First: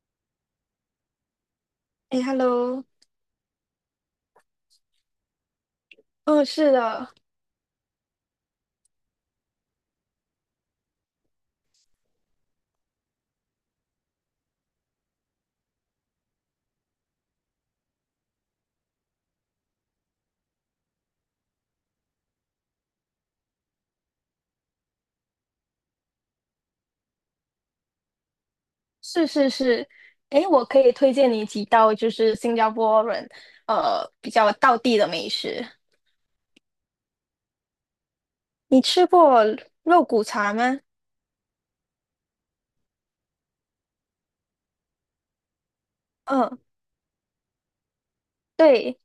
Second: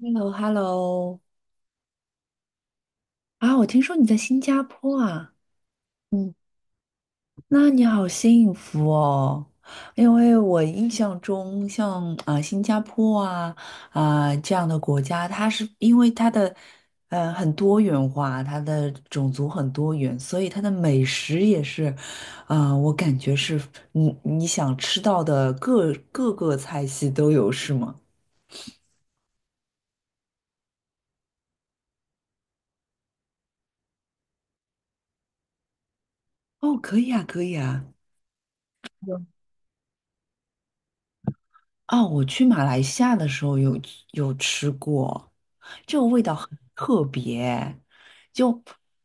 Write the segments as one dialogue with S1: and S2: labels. S1: h e l l o Hello。
S2: 哎，Hello，
S1: 啊，我听说你在新加坡啊。嗯。
S2: 嗯，是的，
S1: 那你好幸福哦，因为我印象中像啊、新加坡啊、这样的国家，它是因为它的很多元化，它的种族很多元，所以它的美食也是，啊、我感觉是你想吃到的各个菜系都有，是吗？
S2: 是是是，哎，我可以推荐你几道就是新加坡人比较道地的美食。
S1: 哦，可以啊，可以啊。
S2: 你吃过肉骨茶吗？
S1: 啊，我去马来西亚的时候有吃过，这个味道很
S2: 嗯，
S1: 特别，就
S2: 对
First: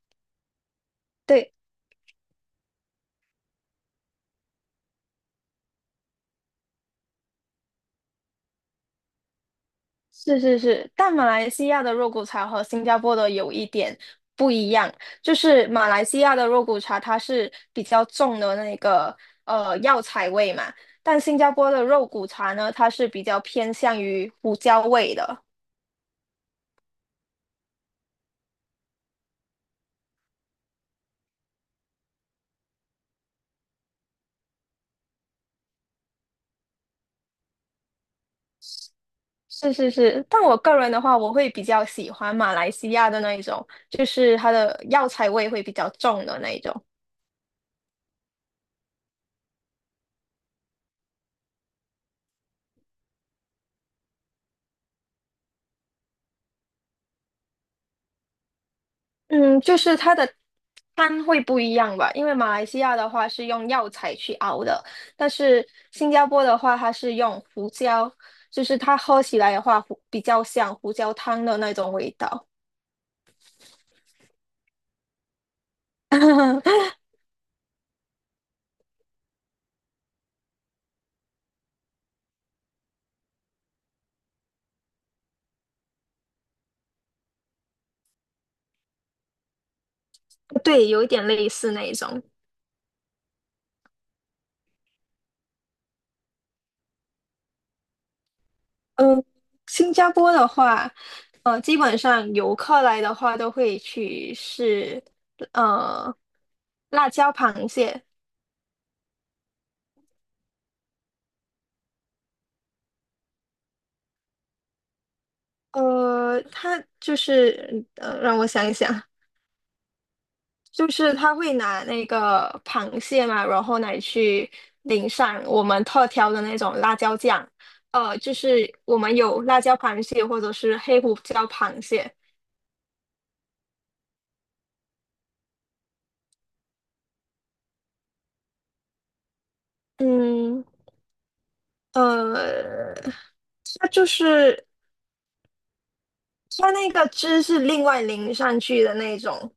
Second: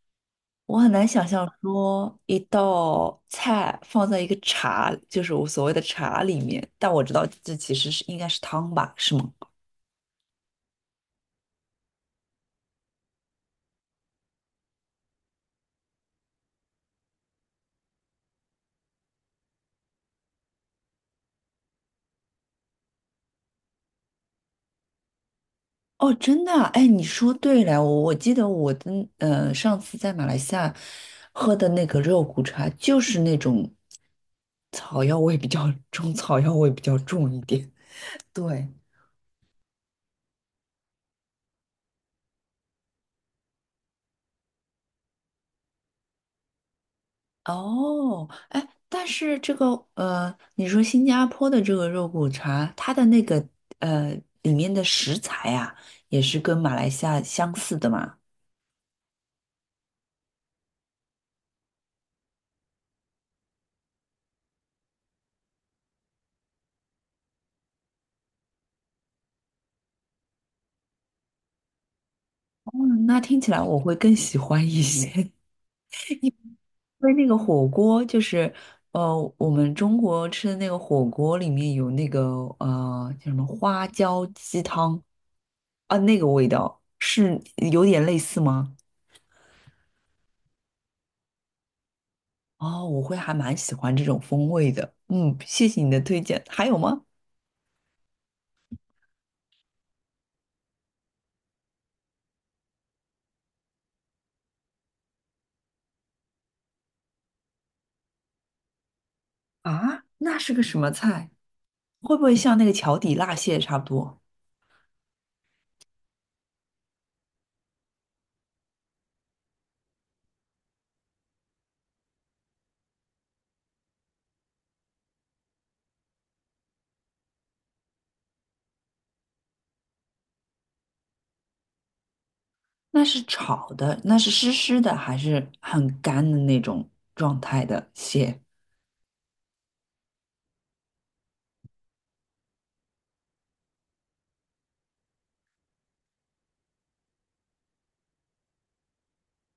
S1: 我很难想象
S2: 对，
S1: 说一道菜放在一个茶，就是我所谓的茶里面，但我知道这其实是应该是汤吧，是吗？
S2: 是是是，但马来西亚的肉骨茶和新加坡的有一点不一样，就是马来西亚的肉骨茶它是比较重的那个药材味嘛，但新加坡的肉骨茶呢，它是比较偏向于胡椒味的。
S1: 哦，真的啊，哎，你说对了，我记得我的上次在马来西亚喝的那个肉骨茶，就是那种草药味比较中草药味比较重一点，对。
S2: 是是是，但我个人的话，我会比较喜欢马来西亚的那一种，就是它的药材味会比较重的那一种。
S1: 哦，哎，但是这个你说新加坡的这个肉骨茶，它的那个呃里面的食材啊，也是跟马来西亚相似的嘛？
S2: 嗯，就是它的汤会不一样吧，因为马来西亚的话是用药材去熬的，但是新加坡的话它是用胡椒，就是它喝起来的话比较像胡椒汤的那种味道。
S1: 哦，那听起来我会更喜欢一些，因 为那个火锅就是我们中国吃的那个火锅里面有那个叫什么花椒鸡汤啊，那个味道是有点类似吗？
S2: 对，有一点类似那一种。
S1: 哦，我会还蛮喜欢这种风味的。嗯，谢谢你的推荐。还有吗？
S2: 新加坡的话，基本上游客来的话都会去试，呃，辣椒螃蟹。
S1: 啊，那是个什么菜？会不会像那个桥底辣蟹差不多？
S2: 它就是让我想一想，就是他会拿那个螃蟹嘛，然后来去淋上我们特调的那种辣椒酱。就是我们有辣椒螃蟹或者是黑胡椒螃蟹。
S1: 那是炒的，那是湿湿的，还是很干的那种状态的蟹？
S2: 嗯，呃，它就是它那个汁是另外淋上去的那种。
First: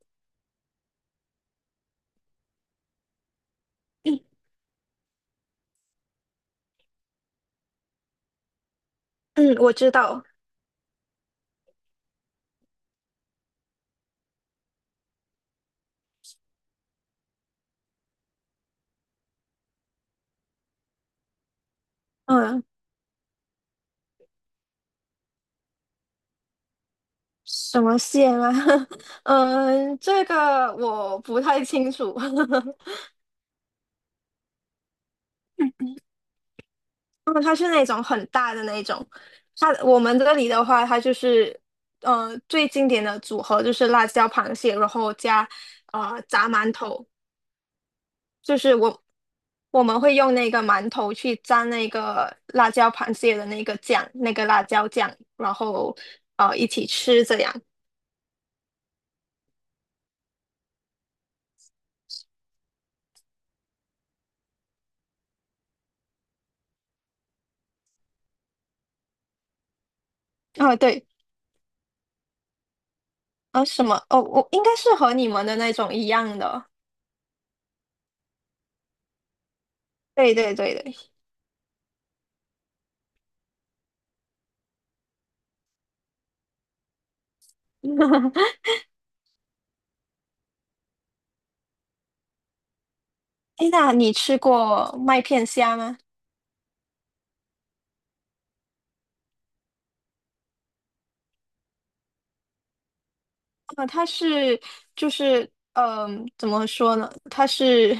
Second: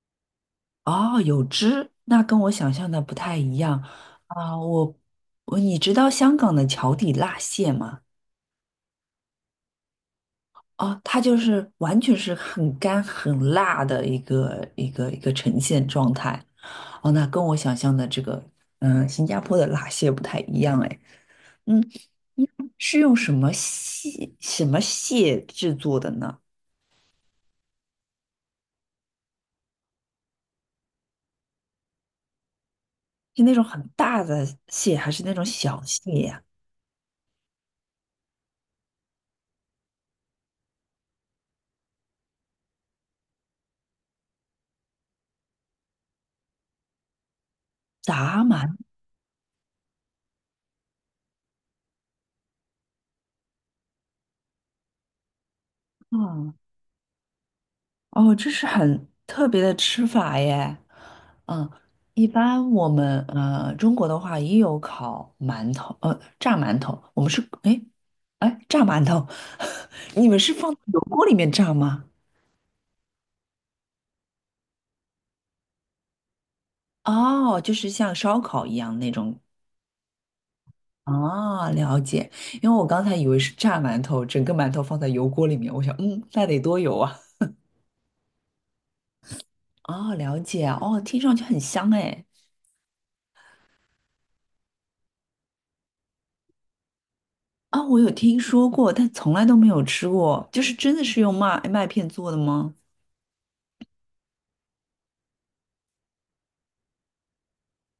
S1: 哦，有汁，那跟我想象的不太一样啊。你知道香港的桥底辣蟹吗？
S2: 嗯，我知道。
S1: 哦，它就是完全是很干很辣的一个一个一个呈现状态。哦，那跟我想象的这个，嗯，新加坡的辣蟹不太一样哎。嗯，
S2: 嗯，
S1: 是用什么蟹制作的呢？
S2: 什么蟹吗？嗯，这个我不太清楚。
S1: 是那种很大的蟹，还是那种小蟹呀、
S2: 嗯，它是那种很大的那种。它我们这里的话，它就是最经典的组合就是辣椒螃蟹，然后加炸馒头。
S1: 闸
S2: 就是
S1: 鳗
S2: 我们会用那个馒头去沾那个辣椒螃蟹的那个酱，那个辣椒酱，然后
S1: 啊？
S2: 一起吃这样。
S1: 哦，这是很特别的吃法耶。嗯，一般我们中国的话也有烤馒头，炸馒头，我们是哎炸馒头，你们是放
S2: 啊，
S1: 到油
S2: 对，
S1: 锅里面炸吗？
S2: 啊，什么？哦，我应该是和你们的那种一样的。
S1: 哦，就是像烧烤一样那种。
S2: 对对对对。
S1: 哦，了解，因为我刚才以为是炸馒头，整个馒头放在油锅里面，我想，嗯，那得多油啊。哦，了解，哦，听上去很香哎。
S2: 哎，那你吃过麦片虾吗？
S1: 啊，我有听说过，但从来都没有吃过。就是真的是用麦片做的吗？
S2: 啊，它是就是嗯、怎么说呢？它是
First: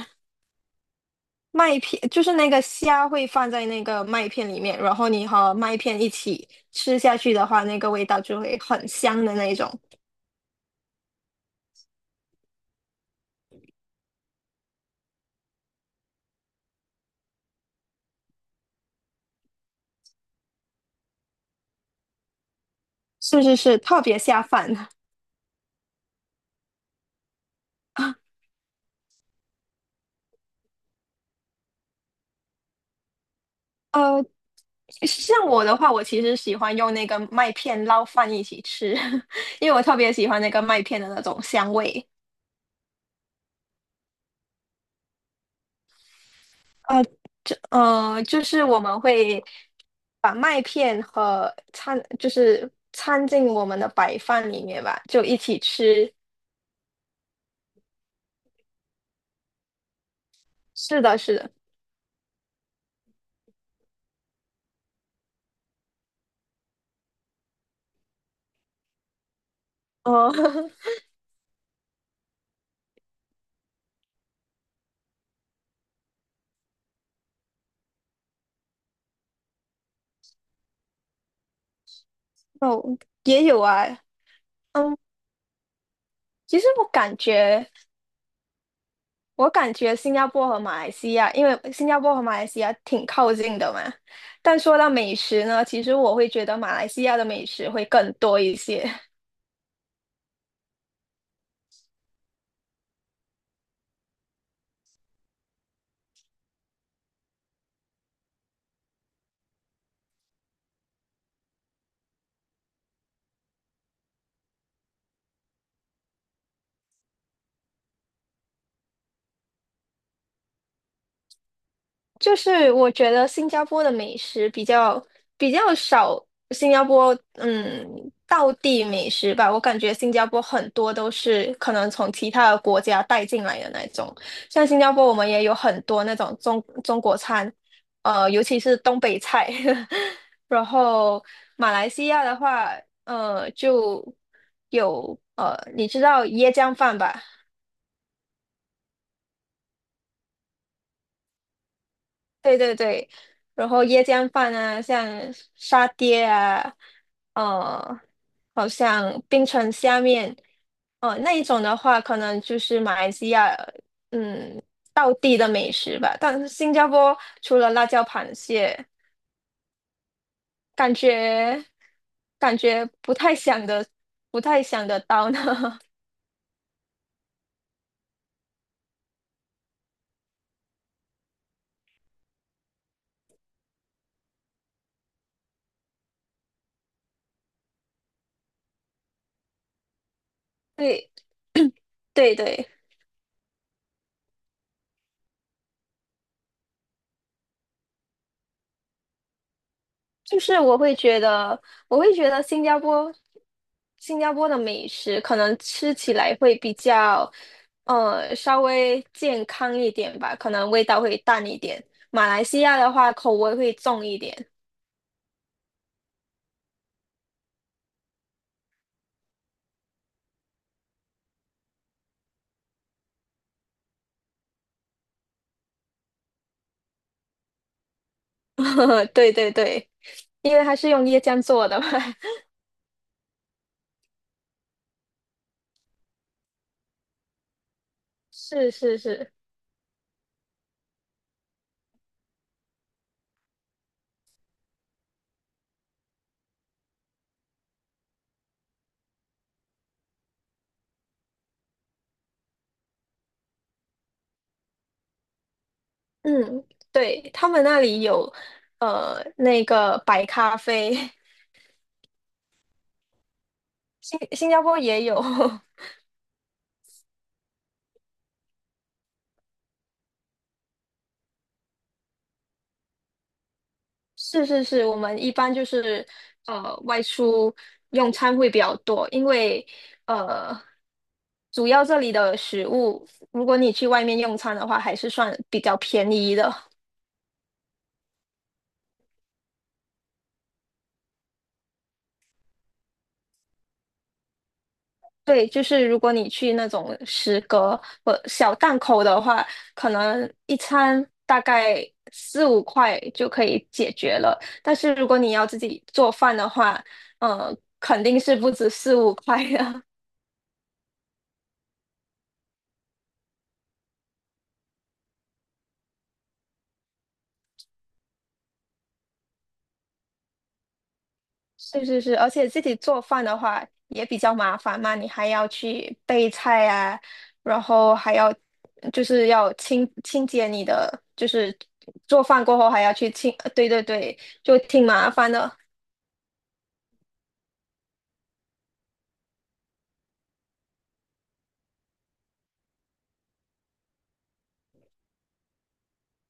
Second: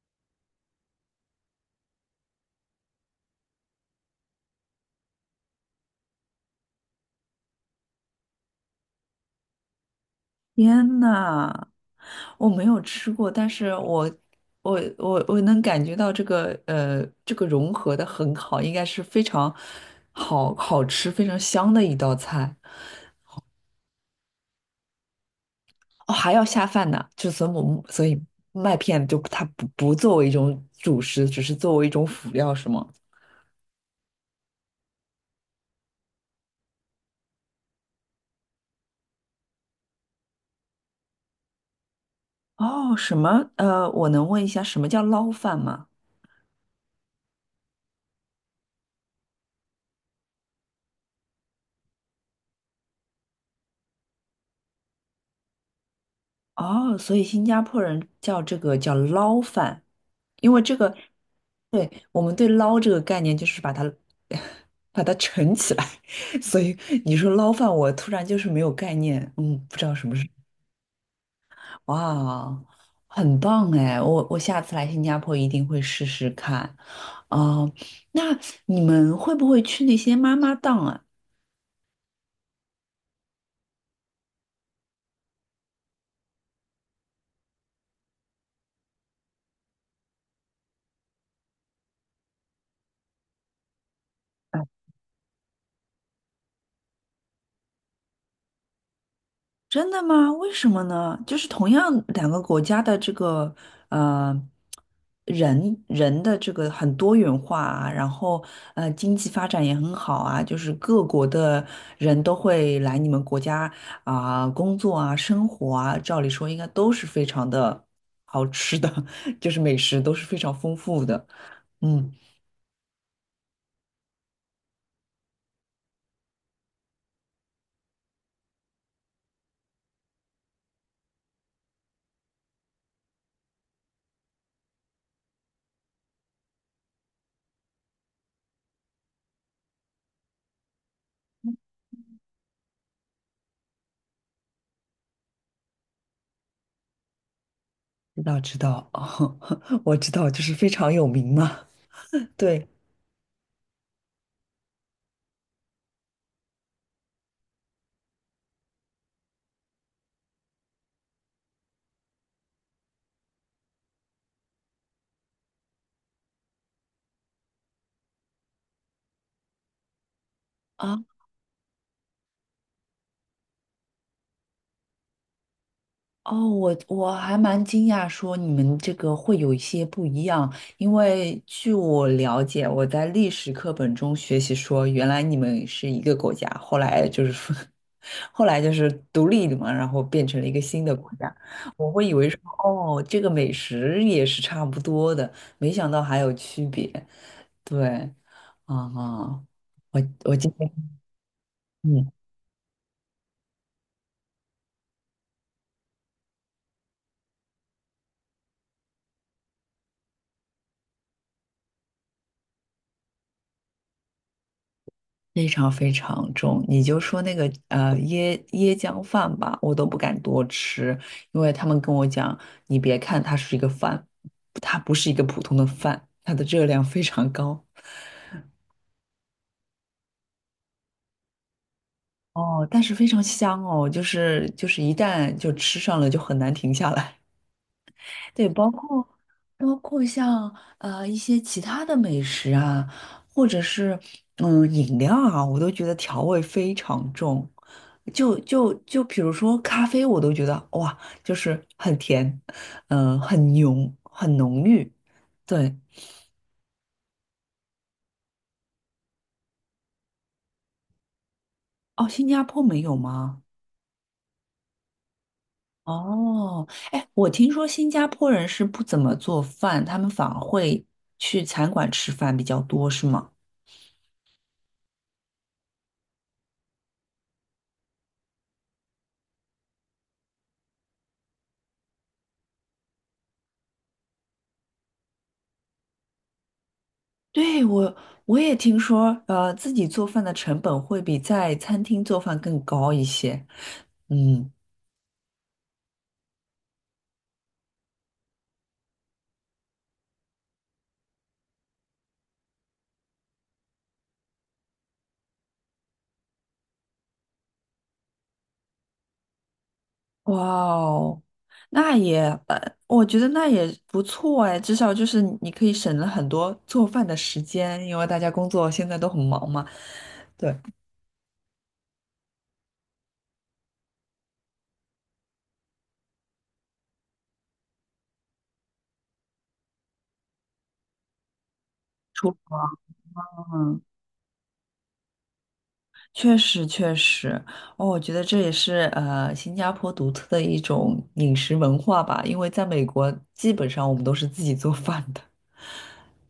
S2: 麦片，就是那个虾会放在那个麦片里面，然后你和麦片一起吃下去的话，那个味道就会很香的那一种。
S1: 天呐，我没有吃过，但是我能感觉到这个这个融合的很好，应该是非常好吃、非常香的一道菜。
S2: 是是是，特别下饭。
S1: 哦，还要下饭呢，就所以我 所以
S2: 啊。
S1: 麦片就它不作为一种主食，只是作为一种辅料，是吗？
S2: 呃，像我的话，我其实喜欢用那个麦片捞饭一起吃，因为我特别喜欢那个麦片的那种香味。
S1: 哦，我能问一下什么叫捞饭吗？
S2: 呃就是我们会把麦片和掺，就是掺进我们的白饭里面吧，就一起吃。
S1: 哦，所以新加坡人叫这个叫捞饭，因为这个，
S2: 是的，是的，
S1: 对，我们对捞这个概念就是把它 把它盛起来，所以你说捞饭，我突然就是没有概念，嗯，不知道什么是。
S2: 哦
S1: 哇，很棒哎，我下次来新加坡一定会试试看。哦，那你们会不会去那些妈妈档啊？
S2: 哦，也有啊，嗯，其实我感觉新加坡和马来西亚，因为新加坡和马来西亚挺靠近的嘛。但说到美食呢，其实我会觉得马来西亚的美食会更多一些。
S1: 真的吗？为什么呢？就是同样两个国家的这个呃人的这个很多元化啊，然后经济发展也很好啊，就是各国的人都会来你们国家啊、工作啊生活啊，照理说应该都是非常的好吃的，就是美食都是非常丰富的。嗯，
S2: 就是我觉得新加坡的美食比较少，新加坡嗯，道地美食吧，我感觉新加坡很多都是可能从其他的国家带进来的那种，像新加坡我们也有很多那种中国餐，呃，尤其是东北菜，然后马来西亚的话，呃，就有你知道椰浆饭吧？
S1: 知道知道，哦，我知道，就是非常有名嘛。
S2: 对
S1: 对。
S2: 对对，然后椰浆饭啊，像沙爹啊，呃，好像冰城虾面，哦、那一种的话，可能就是马来西亚，嗯，道地的美食吧。但是新加坡除了辣椒螃蟹，感
S1: 啊。
S2: 觉感觉不太想的，不太想得到呢。
S1: 哦，我还蛮惊讶，说你们这个会有一些不一样，因为据我了解，我在历史课本中学习说，原来你们是一个国家，后来就是说，后来就是独立了嘛，然后变成了一个 新的国
S2: 对
S1: 家。我会以为
S2: 对
S1: 说，
S2: 对。
S1: 哦，这个美食也是差不多的，没想到还有区别。对，啊、我我
S2: 就
S1: 今
S2: 是我
S1: 天。
S2: 会觉得，我
S1: 嗯。
S2: 会觉得新加坡，新加坡的美食可能吃起来会比较，呃，稍微健康一点吧，可能味道会淡一点。马来西亚的话，口味会重一点。
S1: 非常非常重，你就说那个椰浆饭吧，我都不敢多吃，因为他们跟我讲，你别看它是一个饭，它不是一个普通的饭，它的热量非常高
S2: 对对对，因为它是用椰浆做的嘛。
S1: 哦，但是非常香哦，就是一旦就吃上了就很难停下来。对，包
S2: 是是
S1: 括
S2: 是，
S1: 包括像一些其他的美食啊，或者是饮料啊，我都觉得调味非常重。就比如说咖啡，我都觉得哇，就是很甜，嗯、很浓，很浓郁。对。
S2: 嗯，对，他们那里有，那个白咖啡，
S1: 哦，新加坡没有吗？
S2: 新加坡也有。
S1: 哦，哎，我听说新加坡人是不怎么做饭，他们反而会去餐馆吃饭比较多，是吗？
S2: 是是是，我们一般就是外出用餐会比较多，因为呃主要这里的食物，如果你去外面用餐的话，还是算比较便宜的。
S1: 对，我也听说，自己做饭的成本会比在餐厅做饭更高一些。嗯，
S2: 对，就是如果你去那种食阁或小档口的话，可能一餐大概四五块就可以解决了。但是如果你要自己做饭的话，呃，肯定是不止四五块的。
S1: 哇哦，那也，我觉得那也不错哎，至少就是你可以省了很多做饭的时间，因为大家工作现在都很忙嘛。对，
S2: 是是是，而且自己做饭的话也比较麻烦嘛，你还要去备菜啊，然后还要就是要清洁你的，就是做饭过后还要去清，呃对
S1: 嗯，
S2: 对对，就挺麻烦的。
S1: 确实确实，哦，我觉得这也是新加坡独特的一种饮食文化吧，因为在美国基本上我们都是自己做饭的。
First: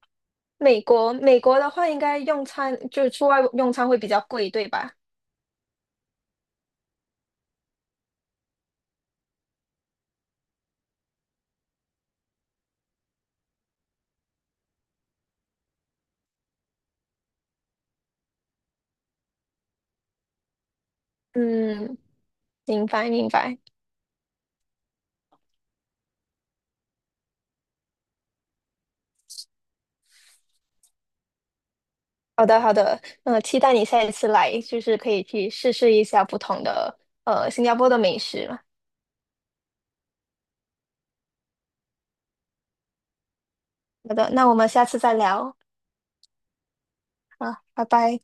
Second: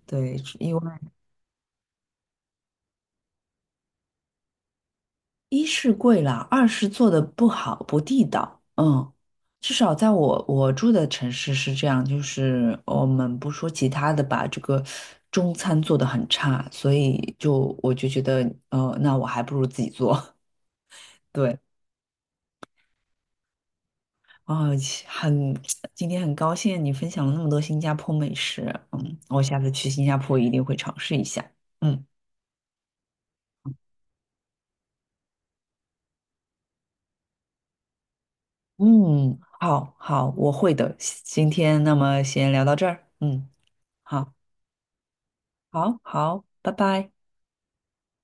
S1: 对，因为
S2: 美国的话，应该用餐就是出外用餐会比较贵，对吧？
S1: 一是贵啦，二是做的不好，不地道。嗯，至少在我住的城市是这样，就是我们不说其他的吧，这个中餐做的很差，所以就我就觉得，那我还不如自己做。对。
S2: 嗯，明白明白。
S1: 啊、很，今天很高兴你分享了那么多新加坡美食，嗯，我下次去新加坡一定会尝试一下。嗯
S2: 好的好的，期待你下一次来，就是可以去试试一下不同的新加坡的美食。
S1: 嗯，好好，我会的。今天那么先聊到这儿，嗯，
S2: 好的，
S1: 好，
S2: 那我们下次再聊。
S1: 好好，拜拜。
S2: 啊，拜拜。